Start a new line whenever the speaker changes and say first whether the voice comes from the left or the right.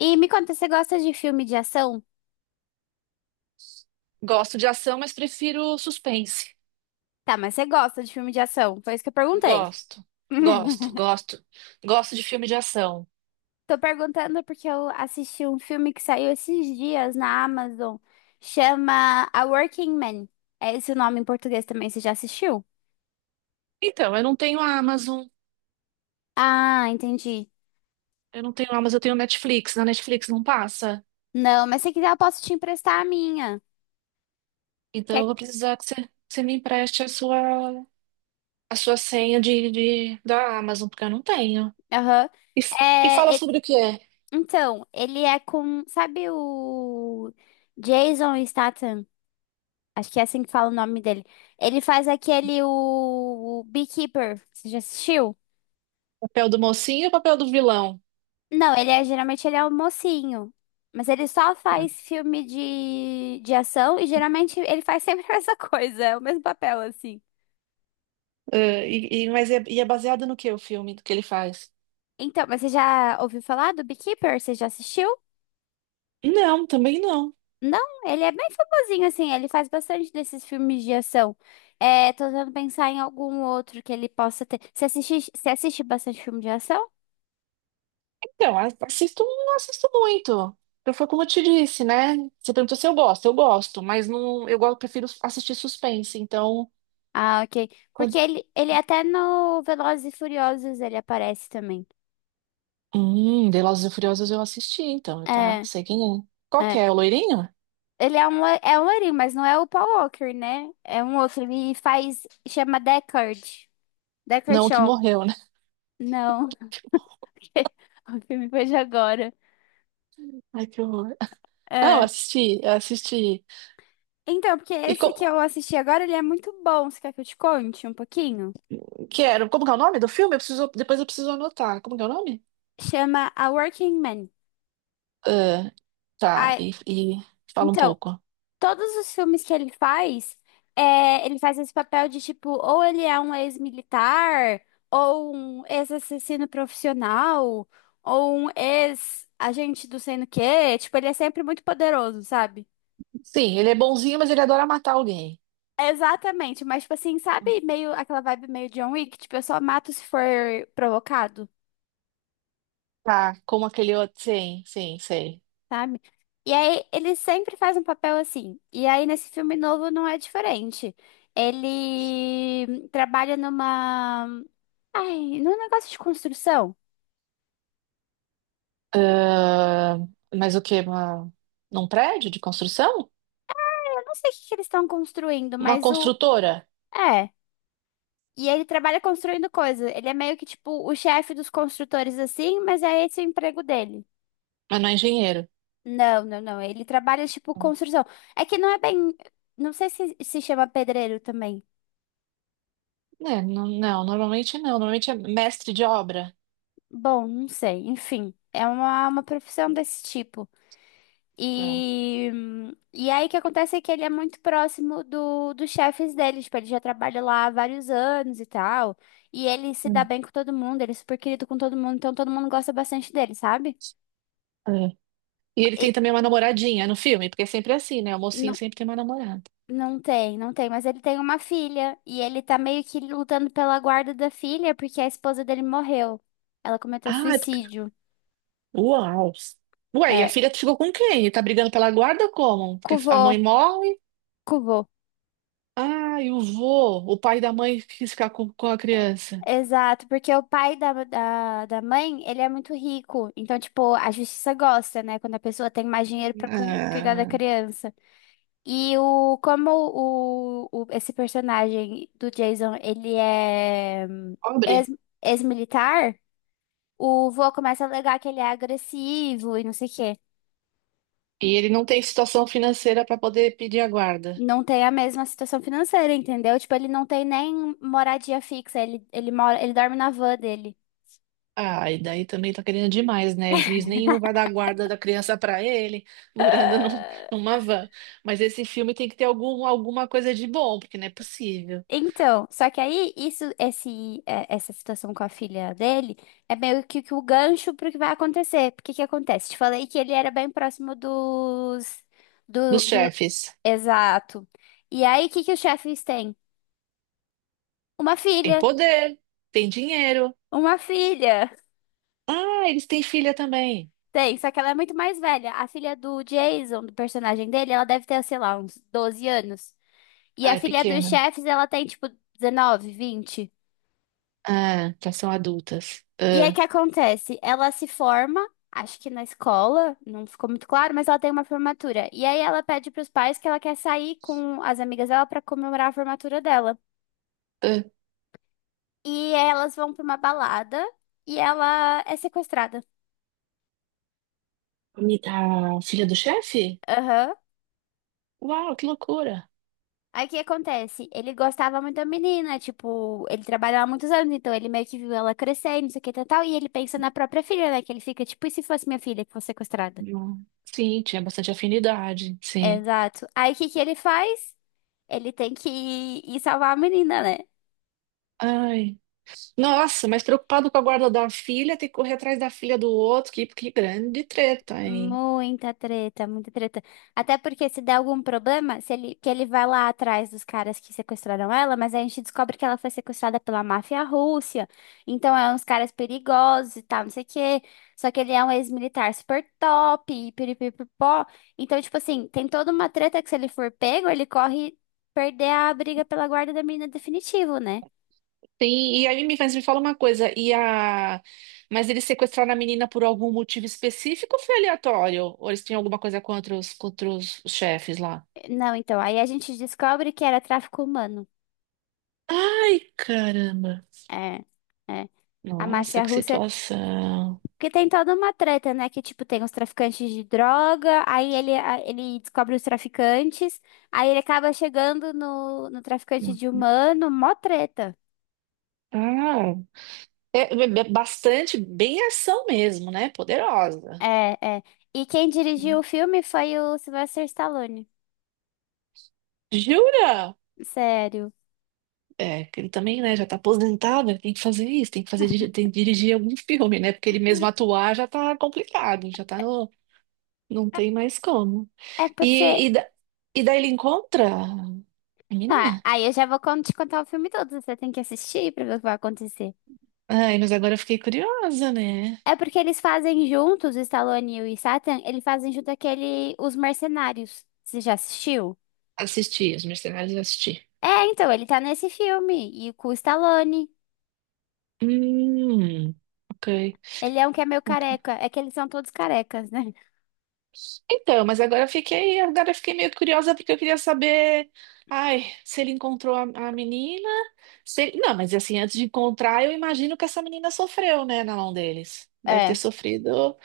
left: E me conta, você gosta de filme de ação?
right: Gosto de ação, mas prefiro suspense.
left: Tá, mas você gosta de filme de ação? Foi isso que eu perguntei.
right: Gosto, gosto, gosto. Gosto de filme de ação.
left: Tô perguntando porque eu assisti um filme que saiu esses dias na Amazon. Chama A Working Man. É esse o nome em português também, você já assistiu?
right: Então, eu não tenho Amazon.
left: Ah, entendi.
right: Eu não tenho Amazon, eu tenho Netflix. Na Netflix não passa.
left: Não, mas se quiser eu posso te emprestar a minha.
right: Então, eu
left: Quer...
right: vou precisar que você me empreste a sua senha da Amazon, porque eu não tenho.
left: Aham.
right: E, e fala
left: É, e-
right: sobre o que é?
left: Então, ele é com... Sabe o Jason Statham? Acho que é assim que fala o nome dele. Ele faz aquele o Beekeeper. Você já assistiu?
right: Papel do mocinho ou papel do vilão?
left: Não, ele é geralmente ele é o mocinho. Mas ele só
right: Ah,
left: faz filme de ação, e geralmente ele faz sempre a mesma coisa, é o mesmo papel assim.
right: mas é, e é baseado no que o filme, do que ele faz?
left: Então, mas você já ouviu falar do Beekeeper? Você já assistiu?
right: Não, também não.
left: Não, ele é bem famosinho assim, ele faz bastante desses filmes de ação. É, tô tentando pensar em algum outro que ele possa ter. Você assiste bastante filme de ação?
right: Então, assisto, não assisto muito. Eu foi como eu te disse, né? Você perguntou se eu gosto, eu gosto, mas não, eu gosto, prefiro assistir suspense. Então,
left: Ah, ok. Porque
right: quando,
left: ele até no Velozes e Furiosos ele aparece também.
right: Velozes e Furiosos eu assisti, então, tá?
left: É,
right: Sei quem é. Qual que
left: é.
right: é? O loirinho?
left: Ele é um loirinho, mas não é o Paul Walker, né? É um outro. Ele faz. Chama Deckard. Deckard
right: Não, o que
left: Shaw.
right: morreu, né?
left: Não. O filme foi de agora.
right: Ai, que horror. Ah, eu
left: É.
right: assisti, eu assisti.
left: Então, porque
right: E co
left: esse que eu assisti agora, ele é muito bom. Você quer que eu te conte um pouquinho?
right: que era, como que é o nome do filme? Eu preciso, depois eu preciso anotar. Como que é o nome?
left: Chama A Working Man.
right: Ah, tá,
left: Ah,
right: e fala um
left: então,
right: pouco.
left: todos os filmes que ele faz, ele faz esse papel de tipo, ou ele é um ex-militar, ou um ex-assassino profissional, ou um ex-agente do sei no quê. Tipo, ele é sempre muito poderoso, sabe?
right: Sim, ele é bonzinho, mas ele adora matar alguém.
left: Exatamente, mas tipo assim, sabe, meio aquela vibe meio John Wick, tipo, eu só mato se for provocado,
right: Tá, como aquele outro. Sim, sim, sei.
left: sabe? E aí ele sempre faz um papel assim. E aí nesse filme novo não é diferente. Ele trabalha numa... Ai, no negócio de construção,
right: Ah, mas o quê? Uma, num prédio de construção?
left: eu não sei o que que eles estão construindo,
right: Uma
left: mas o.
right: construtora,
left: É. E ele trabalha construindo coisa. Ele é meio que tipo o chefe dos construtores, assim, mas é esse o emprego dele.
right: mas não é engenheiro.
left: Não, não, não. Ele trabalha tipo construção. É que não é bem. Não sei se se chama pedreiro também.
right: É, não, não, normalmente não. Normalmente é mestre de obra.
left: Bom, não sei. Enfim, é uma profissão desse tipo.
right: É.
left: E, e aí o que acontece é que ele é muito próximo dos chefes dele, tipo, ele já trabalha lá há vários anos e tal. E ele se dá
right: Hum.
left: bem com todo mundo, ele é super querido com todo mundo, então todo mundo gosta bastante dele, sabe?
right: É. E ele
left: E
right: tem também uma namoradinha no filme, porque é sempre assim, né? O mocinho
left: não,
right: sempre tem uma namorada.
left: não tem, não tem, mas ele tem uma filha, e ele tá meio que lutando pela guarda da filha porque a esposa dele morreu. Ela cometeu
right: Ah, é porque-
left: suicídio.
right: uau! Ué, e a
left: É,
right: filha ficou com quem? E tá brigando pela guarda como? Porque a
left: cuvô,
right: mãe morre?
left: cuvô.
right: Ah, e o vô, o pai da mãe quis ficar com a criança.
left: Exato, porque o pai da mãe, ele é muito rico. Então, tipo, a justiça gosta, né? Quando a pessoa tem mais dinheiro pra cuidar da
right: Ah,
left: criança. Como esse personagem do Jason, ele é ex,
right: pobre.
left: ex-militar, o vô começa a alegar que ele é agressivo e não sei o quê.
right: E ele não tem situação financeira para poder pedir a guarda.
left: Não tem a mesma situação financeira, entendeu? Tipo, ele não tem nem moradia fixa, ele mora, ele dorme na van dele.
right: Ah, e daí também tá querendo demais, né? Juiz nenhum vai dar guarda da criança para ele, morando numa van. Mas esse filme tem que ter algum, alguma coisa de bom, porque não é possível.
left: Então, só que aí essa situação com a filha dele é meio que o gancho pro que vai acontecer. Porque que acontece? Te falei que ele era bem próximo dos, do,
right: Dos
left: do-
right: chefes.
left: exato. E aí, o que que os chefes têm? Uma
right: Tem
left: filha,
right: poder, tem dinheiro.
left: uma filha.
right: Ah, eles têm filha também.
left: Tem, só que ela é muito mais velha. A filha do Jason, do personagem dele, ela deve ter, sei lá, uns 12 anos. E
right: Ah,
left: a
right: é
left: filha dos
right: pequena.
left: chefes, ela tem tipo 19, 20.
right: Ah, já são adultas.
left: E aí, o
right: Ah,
left: que acontece? Ela se forma, acho que na escola, não ficou muito claro, mas ela tem uma formatura. E aí, ela pede para os pais que ela quer sair com as amigas dela para comemorar a formatura dela.
right: ah.
left: E elas vão para uma balada e ela é sequestrada.
right: A filha do chefe?
left: Aham.
right: Uau, que loucura.
left: Aí, o que acontece? Ele gostava muito da menina, tipo, ele trabalhava há muitos anos, então ele meio que viu ela crescer e não sei o que tal, tal, e ele pensa na própria filha, né? Que ele fica tipo, e se fosse minha filha que fosse sequestrada?
right: Hum. Sim, tinha bastante afinidade, sim.
left: Exato. Aí, o que que ele faz? Ele tem que ir salvar a menina, né?
right: Ai. Nossa, mas preocupado com a guarda da filha, tem que correr atrás da filha do outro, que grande treta, hein?
left: Muita treta, muita treta. Até porque se der algum problema, se ele, que ele vai lá atrás dos caras que sequestraram ela, mas aí a gente descobre que ela foi sequestrada pela máfia russa. Então é uns caras perigosos e tal, não sei o quê. Só que ele é um ex-militar super top, e piripipopó. Então, tipo assim, tem toda uma treta que se ele for pego, ele corre perder a briga pela guarda da menina definitivo, né?
right: Tem, e aí mas me fala uma coisa, e a... mas eles sequestraram a menina por algum motivo específico ou foi aleatório? Ou eles tinham alguma coisa contra os, contra os chefes lá?
left: Não, então, aí a gente descobre que era tráfico humano.
right: Ai, caramba!
left: É, é. A
right: Nossa,
left: Márcia
right: que
left: Rússia,
right: situação!
left: porque tem toda uma treta, né? Que, tipo, tem os traficantes de droga, aí ele descobre os traficantes, aí ele acaba chegando no traficante de humano, mó treta.
right: Ah, é, é bastante, bem ação mesmo, né? Poderosa.
left: É, é. E quem dirigiu o filme foi o Sylvester Stallone.
right: Jura?
left: Sério.
right: É, que ele também, né, já tá aposentado, ele tem que fazer isso, tem que fazer, tem que dirigir algum filme, né? Porque ele mesmo atuar já tá complicado, já tá no, não tem mais como.
left: É porque.
right: E, e, da- e daí ele encontra a
left: Ah,
right: menina.
left: aí eu já vou te contar o filme todo, você tem que assistir pra ver o que vai acontecer.
right: Ai, mas agora eu fiquei curiosa, né?
left: É porque eles fazem juntos, Stallone e o Statham, eles fazem junto aquele Os Mercenários. Você já assistiu?
right: Assisti, Os Mercenários eu assisti.
left: É, então, ele tá nesse filme. E com o Stallone.
right: Hum, ok.
left: Ele é um que é meio
right: Ok.
left: careca. É que eles são todos carecas, né?
right: Então, mas agora eu fiquei meio curiosa porque eu queria saber, ai, se ele encontrou a menina, se ele- não, mas assim, antes de encontrar, eu imagino que essa menina sofreu, né, na mão deles. Deve ter
left: É.
right: sofrido.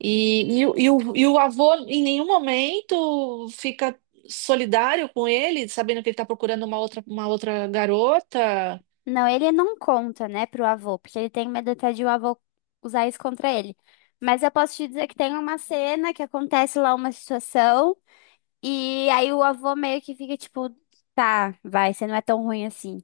right: E, o, e o avô em nenhum momento fica solidário com ele, sabendo que ele está procurando uma outra garota.
left: Não, ele não conta, né, pro avô, porque ele tem medo até de o avô usar isso contra ele. Mas eu posso te dizer que tem uma cena que acontece lá uma situação, e aí o avô meio que fica tipo, tá, vai, você não é tão ruim assim.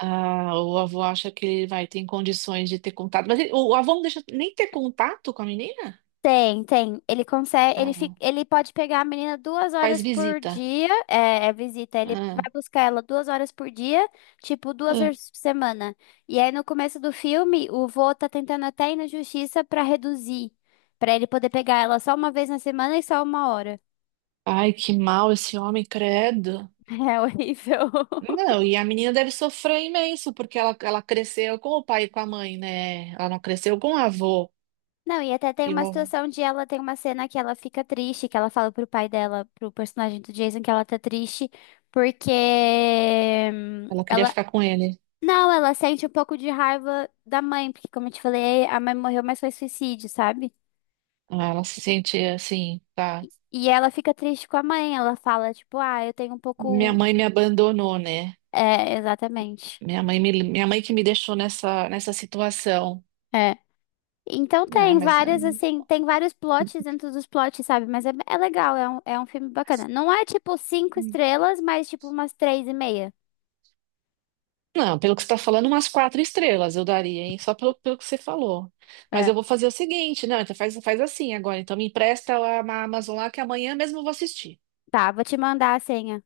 right: Ah, o avô acha que ele vai ter condições de ter contato. Mas o avô não deixa nem ter contato com a menina?
left: Tem, tem. Ele consegue, ele fica,
right: Ah,
left: ele pode pegar a menina duas
right: faz
left: horas por
right: visita.
left: dia, é visita. Ele vai
right: É,
left: buscar ela 2 horas por dia, tipo duas
right: é.
left: horas por semana. E aí no começo do filme, o vô tá tentando até ir na justiça pra reduzir, pra ele poder pegar ela só uma vez na semana e só 1 hora.
right: Ai, que mal esse homem, credo.
left: É horrível.
right: Não, e a menina deve sofrer imenso, porque ela cresceu com o pai e com a mãe, né? Ela não cresceu com o avô.
left: Não, e até tem
right: E
left: uma
right: o-
left: situação de ela tem uma cena que ela fica triste, que ela fala pro pai dela, pro personagem do Jason, que ela tá triste porque
right: ela queria
left: ela...
right: ficar com ele.
left: Não, ela sente um pouco de raiva da mãe, porque como eu te falei, a mãe morreu, mas foi suicídio, sabe?
right: Ah, ela se sente assim, tá?
left: E ela fica triste com a mãe, ela fala, tipo, ah, eu tenho um
right: Minha
left: pouco.
right: mãe me abandonou, né?
left: É, exatamente.
right: Minha mãe, minha mãe que me deixou nessa, nessa situação.
left: É. Então
right: Ah,
left: tem
right: mas
left: várias, assim, tem vários plots dentro dos plots, sabe? Mas é legal, é um filme bacana. Não é tipo cinco
right: hum,
left: estrelas, mas tipo umas três e meia.
right: não, pelo que você está falando, umas quatro estrelas eu daria, hein? Só pelo, pelo que você falou. Mas
left: É.
right: eu vou fazer o seguinte, não, então faz, faz assim agora. Então me empresta a Amazon lá que amanhã mesmo eu vou assistir.
left: Tá, vou te mandar a senha.